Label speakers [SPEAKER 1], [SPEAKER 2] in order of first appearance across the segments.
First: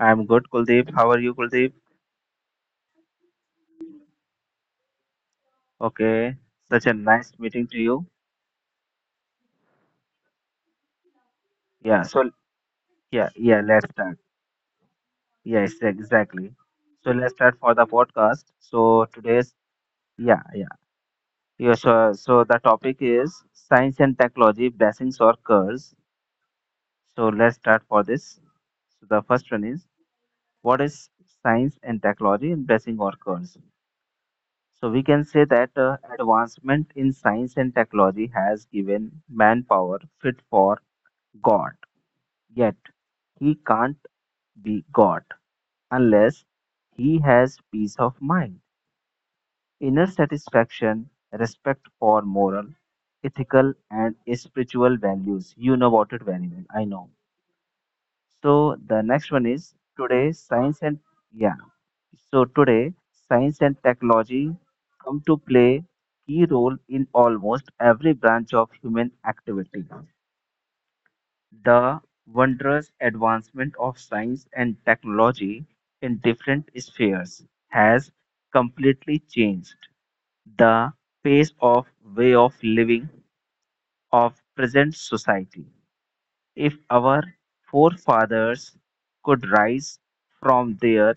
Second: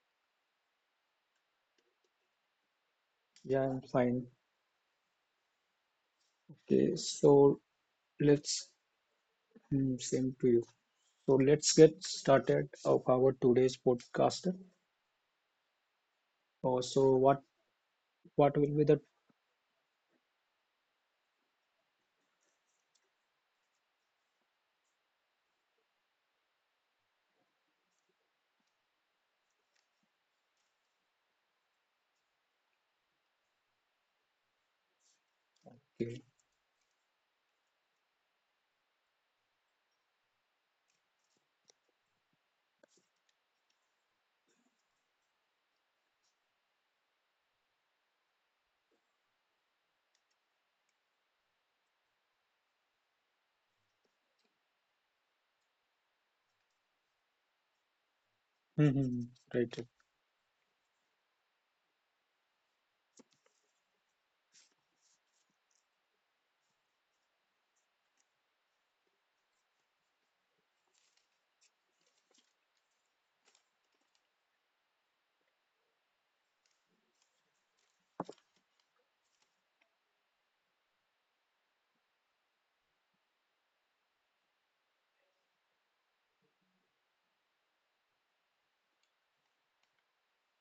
[SPEAKER 1] I'm good, Kuldeep. How are you, Kuldeep?
[SPEAKER 2] Yeah, I'm fine.
[SPEAKER 1] Okay, such a
[SPEAKER 2] Okay,
[SPEAKER 1] nice
[SPEAKER 2] so
[SPEAKER 1] meeting to you.
[SPEAKER 2] let's Same to you. So let's
[SPEAKER 1] Yeah,
[SPEAKER 2] get
[SPEAKER 1] so
[SPEAKER 2] started of
[SPEAKER 1] yeah,
[SPEAKER 2] our
[SPEAKER 1] yeah, let's
[SPEAKER 2] today's
[SPEAKER 1] start.
[SPEAKER 2] podcast.
[SPEAKER 1] Yes, exactly.
[SPEAKER 2] Oh,
[SPEAKER 1] So
[SPEAKER 2] so
[SPEAKER 1] let's start for the podcast.
[SPEAKER 2] what will be
[SPEAKER 1] So
[SPEAKER 2] the
[SPEAKER 1] today's yeah, yeah. So the topic is science and technology, blessings or curse. So let's start for this. So the first one is what is science and technology and blessing or curse? So we can say that
[SPEAKER 2] okay.
[SPEAKER 1] advancement in science and technology has given manpower fit for God, yet he can't be God unless he has peace of mind, inner satisfaction, respect for moral, ethical, and spiritual values. You know about it very well, I know. So the
[SPEAKER 2] hmm
[SPEAKER 1] next
[SPEAKER 2] hmm,
[SPEAKER 1] one
[SPEAKER 2] hmm.
[SPEAKER 1] is
[SPEAKER 2] Right. right.
[SPEAKER 1] today science and yeah. So today science and technology come to play key role in almost every branch of human activity. The wondrous advancement of science and technology in different spheres has completely changed the pace of way of living of present society. If our forefathers could rise from their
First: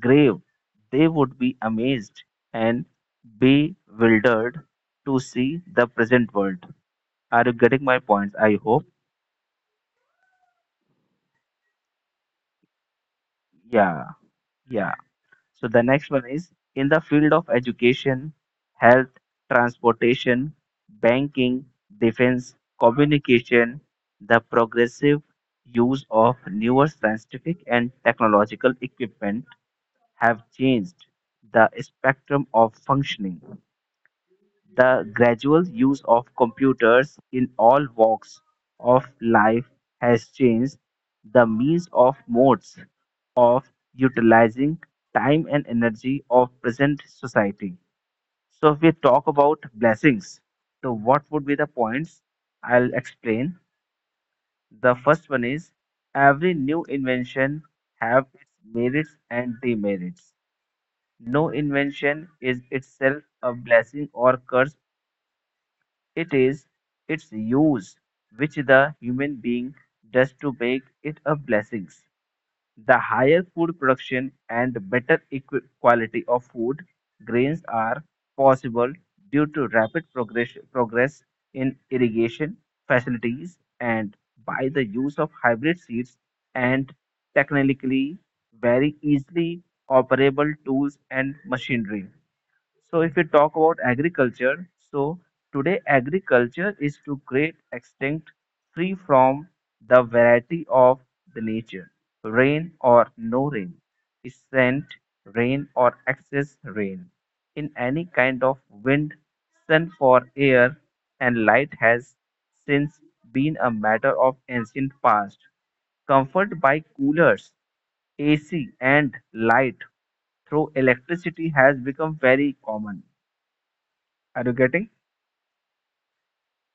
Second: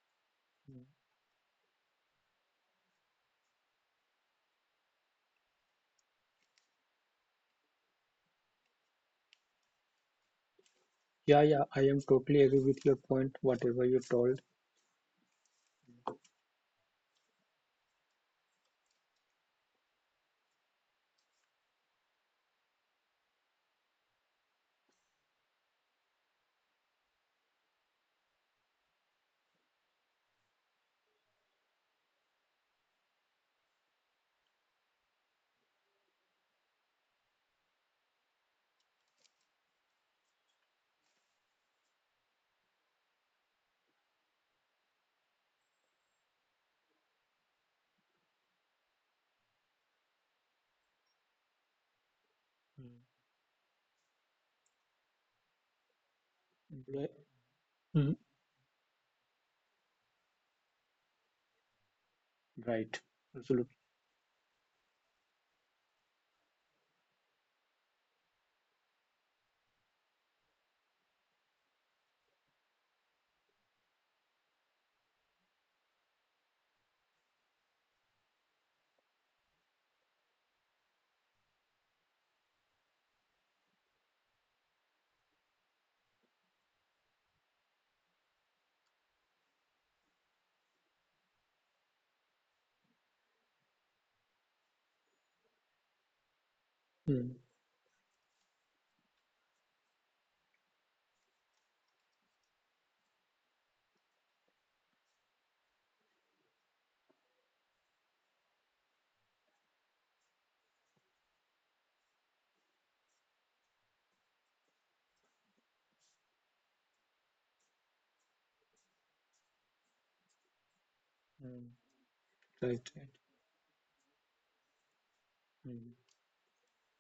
[SPEAKER 1] grave,
[SPEAKER 2] Mm.
[SPEAKER 1] they would be amazed and bewildered to see the present world. Are you getting my points? I hope.
[SPEAKER 2] Yeah, yeah, I am totally agree with your point, whatever
[SPEAKER 1] Yeah,
[SPEAKER 2] you told.
[SPEAKER 1] yeah. So the next one is in the field of education, health, transportation, banking, defense, communication, the progressive use of newer scientific and technological equipment have changed the spectrum of functioning. The gradual use of computers in all walks of life has changed the means of modes of utilizing time and energy of present society. So if we talk about blessings, so what would be the points? I'll
[SPEAKER 2] Mm.
[SPEAKER 1] explain. The first one is every new
[SPEAKER 2] Right.
[SPEAKER 1] invention
[SPEAKER 2] Mm,
[SPEAKER 1] have its merits and demerits. No invention is
[SPEAKER 2] Right.
[SPEAKER 1] itself a
[SPEAKER 2] Absolutely.
[SPEAKER 1] blessing or curse. It is its use which the human being does to make it a blessing. The higher food production and better quality of food grains are possible due to rapid progress in irrigation facilities and by the use of hybrid seeds and technically very easily operable tools and machinery. So if we talk about agriculture, so today agriculture is
[SPEAKER 2] Mm.
[SPEAKER 1] to great extent free from the variety of the nature, rain or no rain, scent rain or excess rain, in any kind of wind, sun for air, and light has since been a matter of ancient past, comfort by coolers, AC, and light through
[SPEAKER 2] Mm.
[SPEAKER 1] electricity has become very
[SPEAKER 2] Right, right.
[SPEAKER 1] common. Are you getting?
[SPEAKER 2] Mm.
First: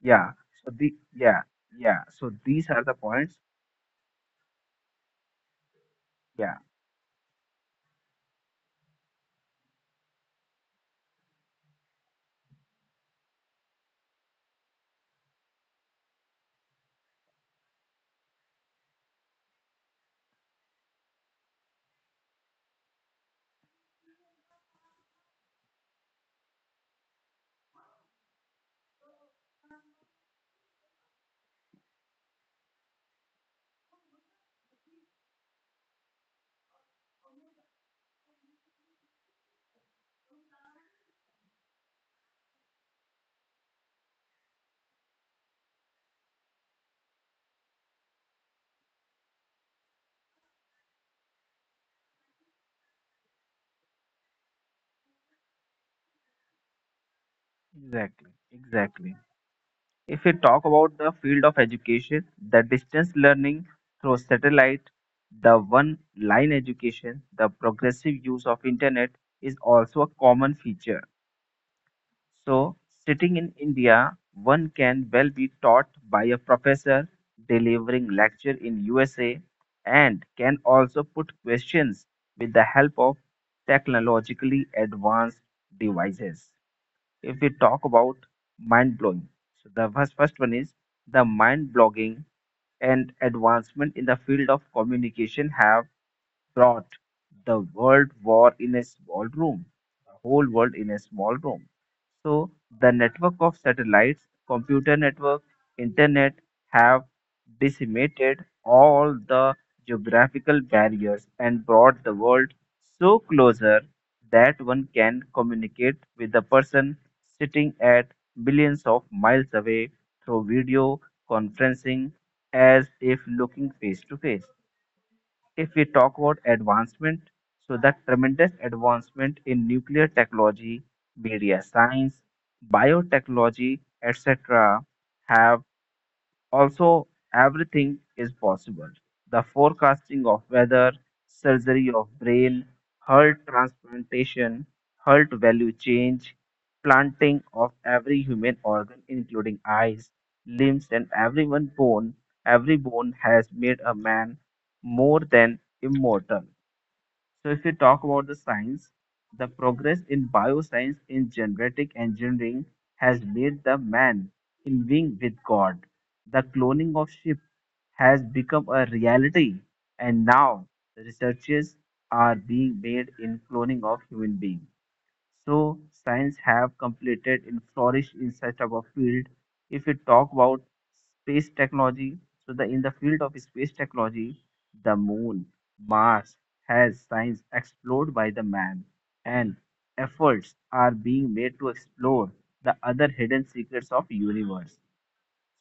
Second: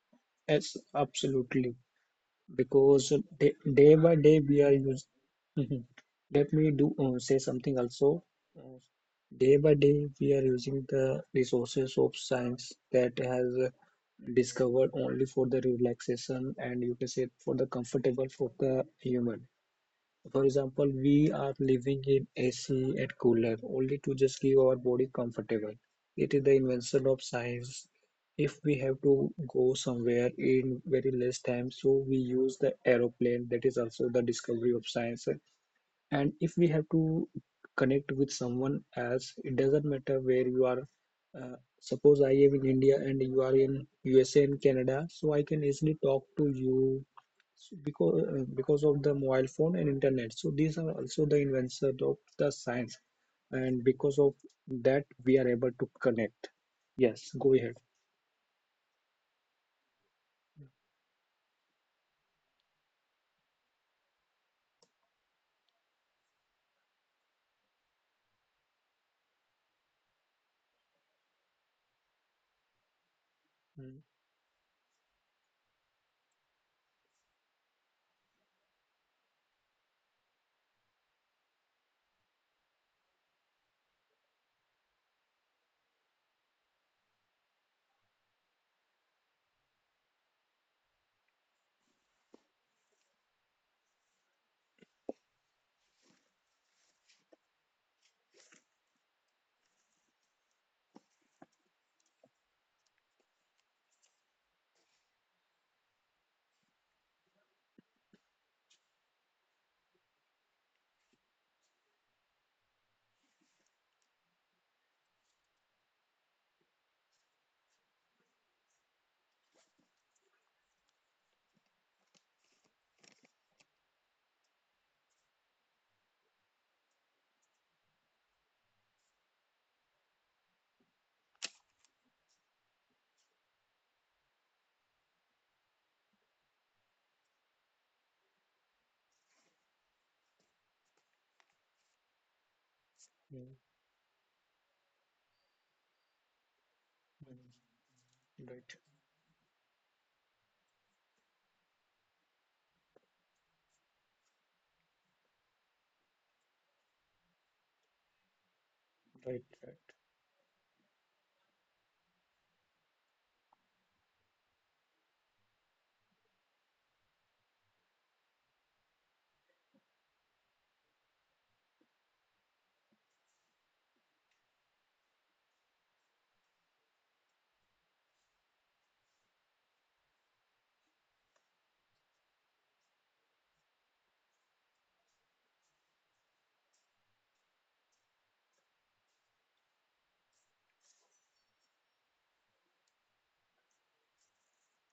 [SPEAKER 1] Yeah. So
[SPEAKER 2] Yes,
[SPEAKER 1] the yeah
[SPEAKER 2] absolutely.
[SPEAKER 1] yeah. So these are the
[SPEAKER 2] because
[SPEAKER 1] points.
[SPEAKER 2] day by day we are using let
[SPEAKER 1] Yeah.
[SPEAKER 2] me do say something also. Uh, Day by day we are using the resources of science that has discovered only for the relaxation and you can say for the comfortable for the human. For example, we are living in AC and cooler only to just give our body comfortable. It is the invention of science. If we have to go somewhere in very less time, so we use the aeroplane. That is also the discovery of science. And if we have to connect with someone else, it doesn't matter where you are. Suppose I am in India and you are in USA and Canada, so I can easily talk to you, so because of the mobile phone and internet, so these are also the inventions of the science, and because of that we are able to connect. Yes, go ahead.
[SPEAKER 1] Exactly. Exactly. If we talk about the field of education, the distance learning through satellite, the one-line education, the progressive use of internet is also a common feature. So, sitting in
[SPEAKER 2] Mm,
[SPEAKER 1] India, one can well be taught by a professor delivering lecture in USA and can also put questions with the help of technologically advanced devices. If we talk about mind blowing, so the first one is the mind blogging and advancement in the field of communication have brought the world war in a small room, the whole world in a small room. So the network of satellites, computer network, internet have decimated all the geographical barriers and brought the world so closer that one can communicate with the person sitting at billions of miles away through video conferencing as if looking face to face. If we talk about advancement, so that tremendous advancement in nuclear technology, media science, biotechnology, etc., have also, everything is possible. The forecasting of weather, surgery of brain, heart
[SPEAKER 2] mm,
[SPEAKER 1] transplantation, heart value change, planting of
[SPEAKER 2] mm.
[SPEAKER 1] every human organ,
[SPEAKER 2] right
[SPEAKER 1] including eyes, limbs, and every one bone, every bone has made a man more than immortal. So if we talk about the science, the
[SPEAKER 2] right
[SPEAKER 1] progress
[SPEAKER 2] right
[SPEAKER 1] in bioscience in genetic engineering has made the man in being with God. The cloning of sheep has become a reality, and now researches are being made in cloning of human beings. So science have completed and flourished in such a field. If we talk about space technology, so the in the field of space technology, the moon, Mars has science explored by the man, and efforts are being made to explore the other hidden secrets of universe.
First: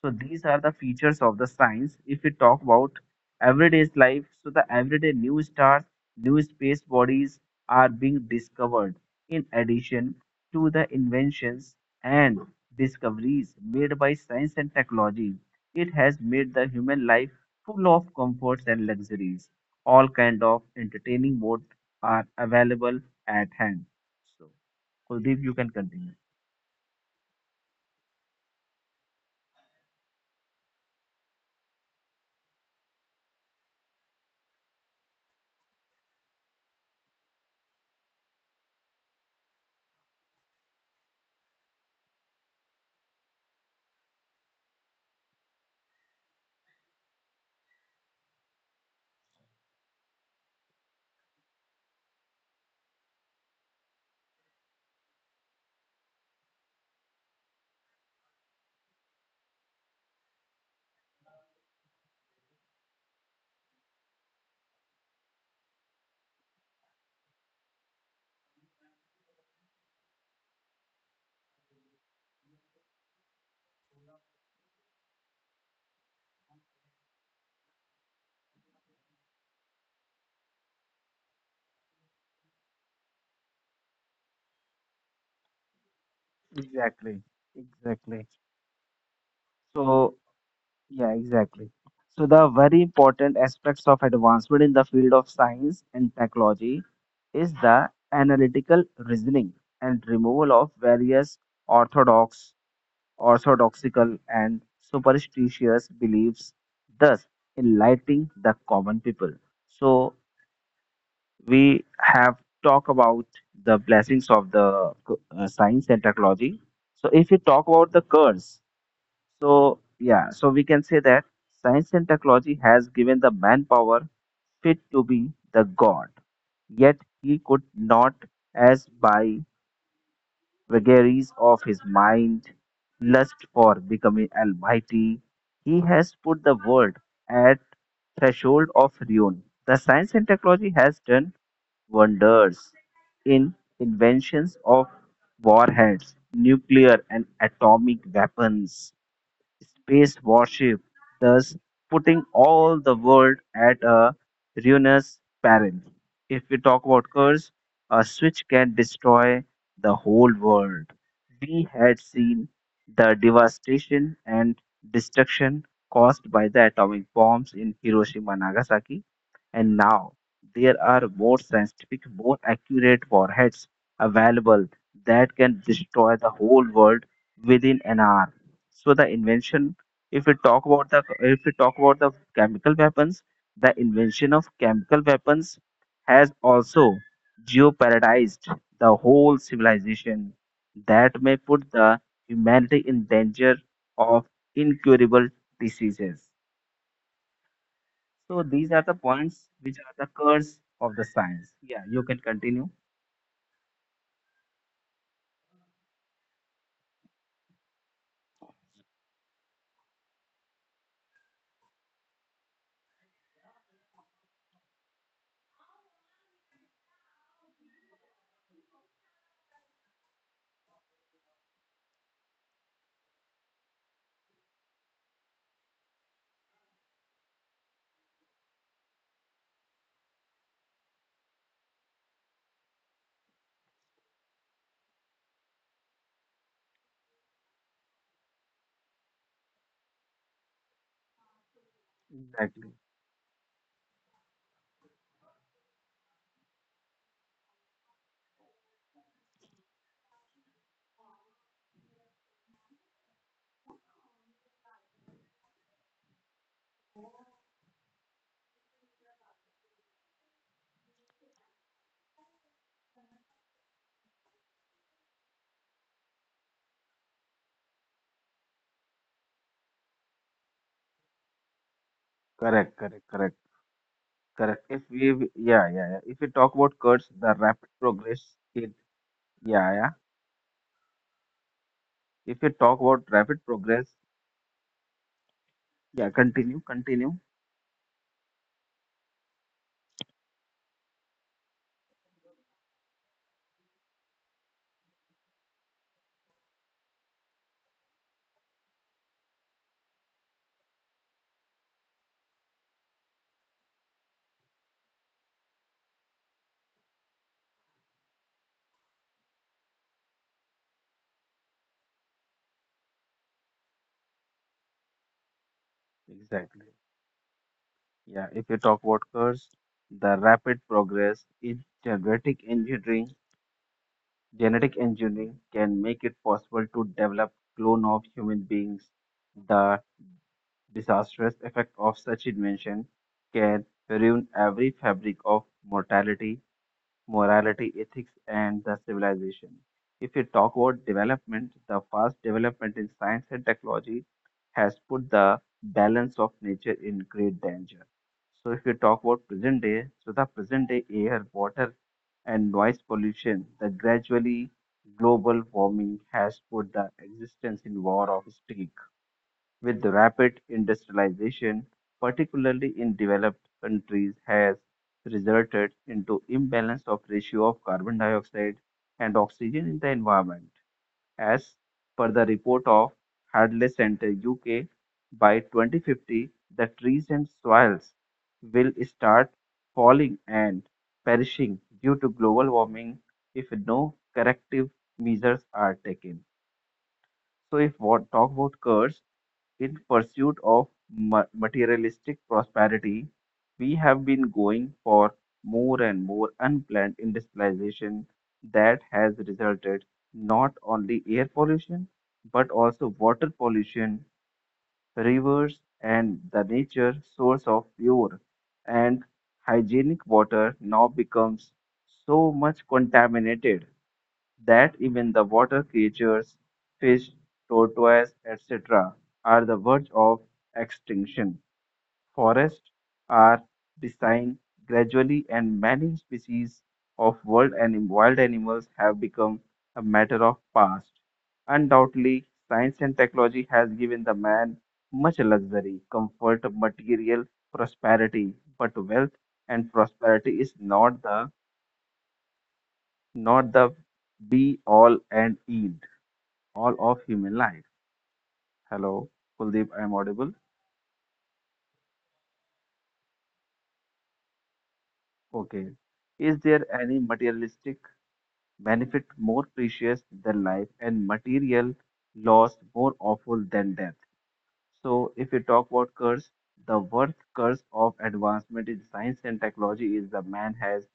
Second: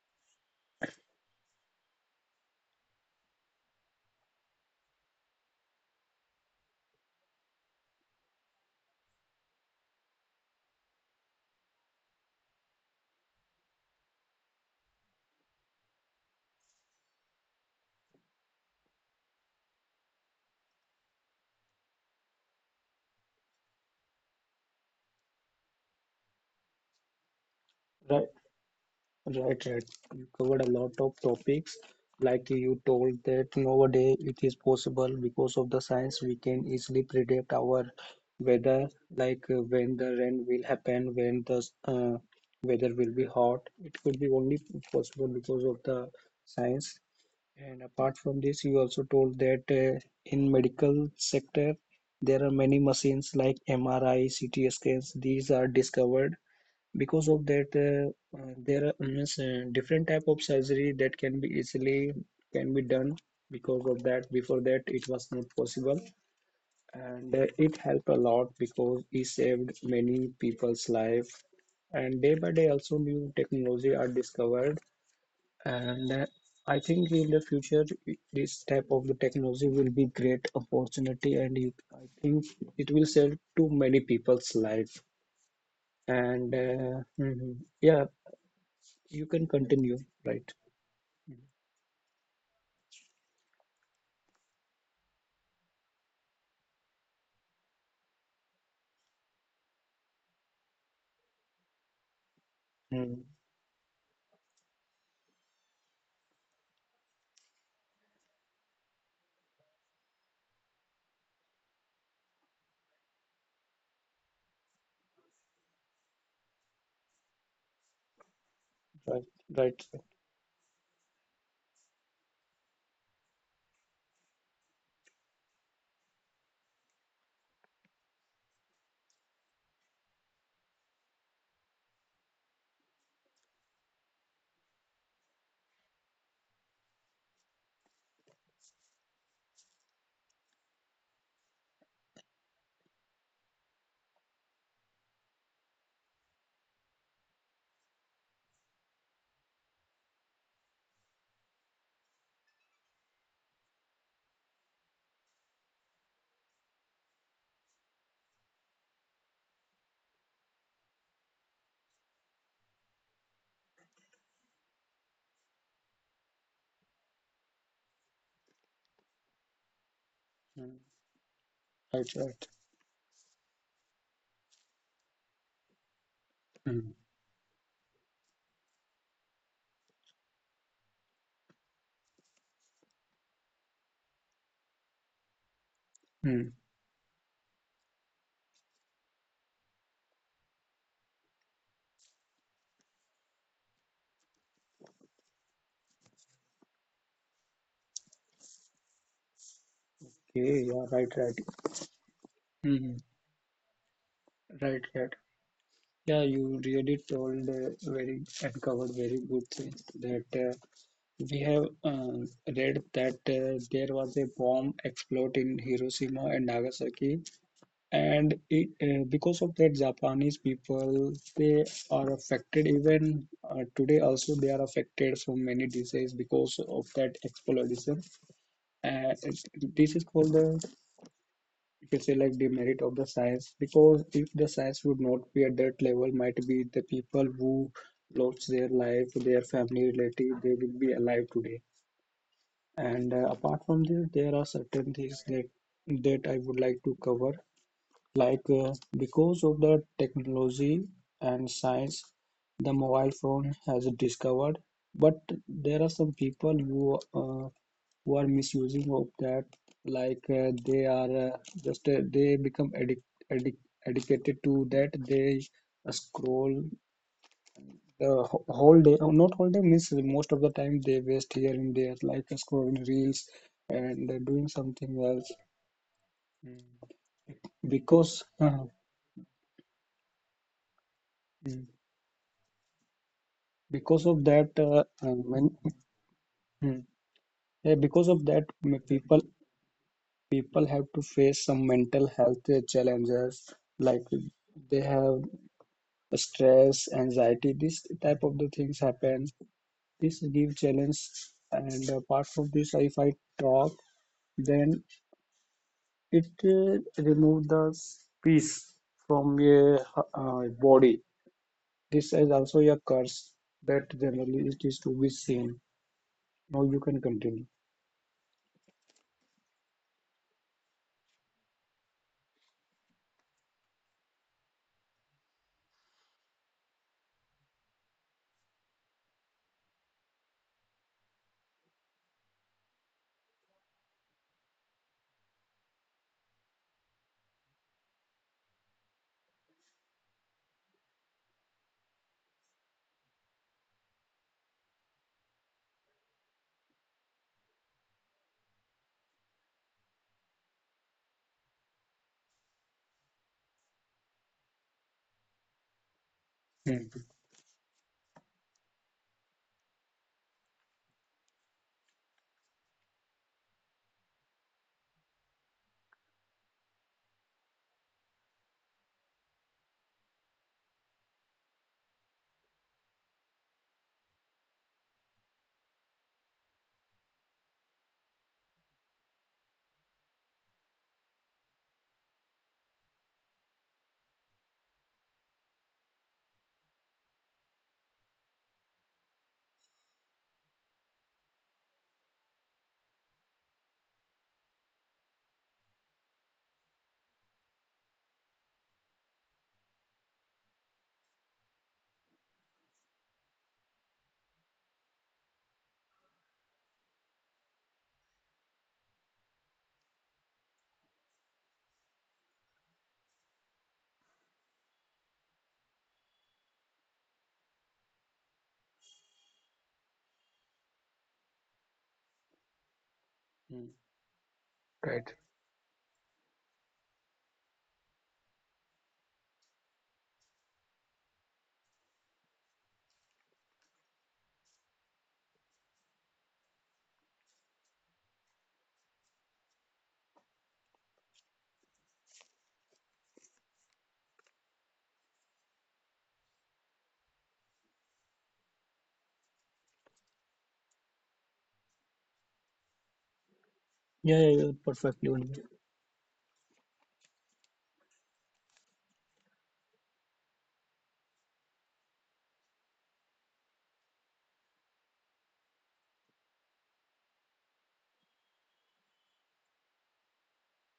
[SPEAKER 1] So these are the features of the science. If we talk about everyday life, so the everyday new stars, new space bodies are being discovered in addition to the inventions and discoveries made by science and technology. It has made the human life full of comforts and luxuries. All kind of entertaining mode are available at hand. So, Kuldeep, you can continue.
[SPEAKER 2] right Right, right. You covered a lot of topics. Like you told that nowadays it is possible because of the science we can easily predict our weather, like when the rain will happen, when the weather will be hot. It could be only possible because of the science. And apart from this, you also told that in medical sector there are many machines like MRI, CT scans. These are discovered because of that. There are means, different type of surgery that can be easily can be done because of that. Before that it was not possible, and it helped a lot because it saved many people's life. And day by day also new technology are discovered. And I think in the future this type of the technology will be great opportunity and I think it will save to many people's life. And
[SPEAKER 1] Exactly.
[SPEAKER 2] mhm.
[SPEAKER 1] Exactly.
[SPEAKER 2] Yeah, you can
[SPEAKER 1] So,
[SPEAKER 2] continue. Right.
[SPEAKER 1] Yeah, exactly. So the very important aspects of advancement in the field of science and technology is the analytical reasoning and removal of various orthodox,
[SPEAKER 2] Mm,
[SPEAKER 1] orthodoxical and superstitious beliefs, thus enlightening the common people. So we have talked about the blessings of the science and technology. So if you talk about the curse,
[SPEAKER 2] right, right, sir.
[SPEAKER 1] so, yeah, so we can say that science and technology has given the manpower fit to be the god, yet he could not, as by vagaries of his mind, lust for becoming almighty, he has put the world at threshold of ruin. The science and technology has done wonders in inventions of warheads, nuclear and atomic weapons, space warship, thus putting all the world at a ruinous peril. If we talk about curse, a switch can destroy the whole world. We had seen the devastation and destruction caused by the atomic bombs in Hiroshima and Nagasaki, and now
[SPEAKER 2] Mm,
[SPEAKER 1] there are more
[SPEAKER 2] right, right.
[SPEAKER 1] scientific, more accurate warheads available that can destroy the
[SPEAKER 2] Mm,
[SPEAKER 1] whole world within an hour. So the invention, if we talk about the if we talk about the chemical weapons, the invention of chemical weapons
[SPEAKER 2] mm.
[SPEAKER 1] has also geoparadized the whole civilization that may put the humanity in danger of incurable diseases. So these are the points which are the
[SPEAKER 2] Okay. Yeah,
[SPEAKER 1] curse
[SPEAKER 2] right, right.
[SPEAKER 1] of the science. Yeah, you can
[SPEAKER 2] Mm,
[SPEAKER 1] continue.
[SPEAKER 2] right, right. Yeah, you really told very and covered very good things that we have read that there was a bomb explode in Hiroshima and Nagasaki, and because of that japanese people, they are affected. Even today also they are affected from many diseases because of that exploration. This is called the, you can say, like the merit of the science, because if the science would not be at that level, might be the people who lost their life, their family relative, they will be alive today. And
[SPEAKER 1] Exactly.
[SPEAKER 2] Apart from this, there are certain things that I would like to cover. Like because of the technology and science, the mobile phone has discovered. But there are some people who are misusing of that. Like they are just they become addic addic addicted to that. They scroll whole day. Oh, not whole day, means most of the time they waste here and there, like scrolling
[SPEAKER 1] Correct,
[SPEAKER 2] reels
[SPEAKER 1] correct, correct.
[SPEAKER 2] and doing something
[SPEAKER 1] Correct. If
[SPEAKER 2] else.
[SPEAKER 1] we yeah, yeah, yeah. If we talk about curse, the rapid
[SPEAKER 2] Because
[SPEAKER 1] progress. It yeah, yeah.
[SPEAKER 2] Mm.
[SPEAKER 1] If you talk about rapid
[SPEAKER 2] because
[SPEAKER 1] progress,
[SPEAKER 2] of that when
[SPEAKER 1] yeah,
[SPEAKER 2] Mm.
[SPEAKER 1] continue.
[SPEAKER 2] yeah, because of that people have to face some mental health challenges. Like they have stress anxiety, this type of the things happen, this give challenge. And apart from this, if I talk, then it remove the peace from your body. This is also a curse that generally it is to be seen.
[SPEAKER 1] Exactly.
[SPEAKER 2] Now you can continue.
[SPEAKER 1] Yeah, if you talk about curse, the rapid progress in genetic engineering can make it possible to develop clone of human beings. The disastrous effect of such invention can ruin every fabric of mortality morality, ethics, and the civilization. If we talk about development, the fast development in science and technology has put the balance of nature in great danger. So, if we talk about present day, so the present day air, water, and noise pollution, the gradually global warming has put the existence in war of steel with rapid industrialization, particularly in developed countries, has resulted into imbalance of ratio of carbon dioxide and oxygen in the environment. As per the report of Hadley Center UK, by 2050, the trees and soils will start falling and perishing due to global warming if no corrective measures are taken. So if what talk about curse, in pursuit of materialistic prosperity, we have been going for more and more unplanned industrialization that has resulted not only air pollution but also water pollution, rivers, and the nature source of pure and hygienic water now becomes so much contaminated that even the water creatures, fish, tortoise, etc., are the verge of extinction. Forests are
[SPEAKER 2] Mm.
[SPEAKER 1] decaying gradually,
[SPEAKER 2] Right.
[SPEAKER 1] and many species of world and wild animals have become a matter of past. Undoubtedly, science and technology has given the man much luxury, comfort, material prosperity, but wealth and prosperity is not the be all and end all of human life. Hello, Kuldeep, I am audible.
[SPEAKER 2] Yeah, yeah, you're perfectly audible.
[SPEAKER 1] Okay. Is there any materialistic benefit more precious than life and material loss more awful than death? So, if we talk about curse, the worst curse of advancement in science and technology is the man has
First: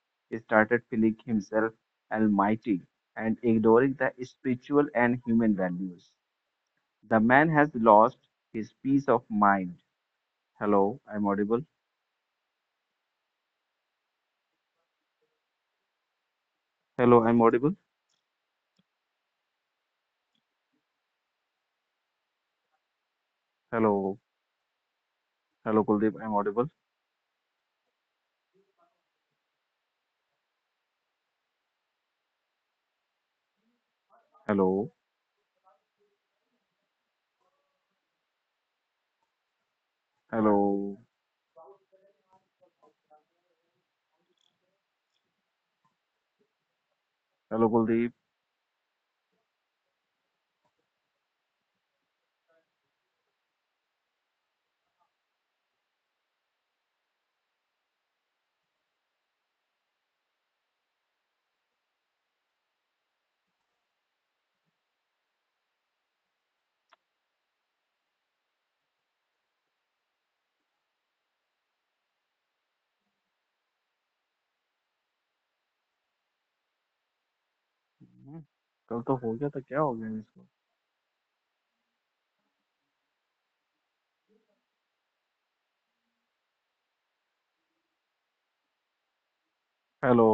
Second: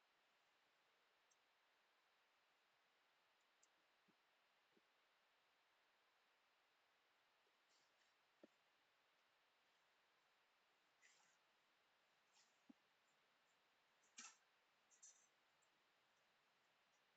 [SPEAKER 1] started feeling himself almighty and ignoring the spiritual and human values. The man has lost his peace of mind. Hello, I'm audible. Hello, I'm audible. Hello hello Kuldeep I'm audible hello hello hello Kuldeep कर तो हो जया तो क्या हो गया है इसको hello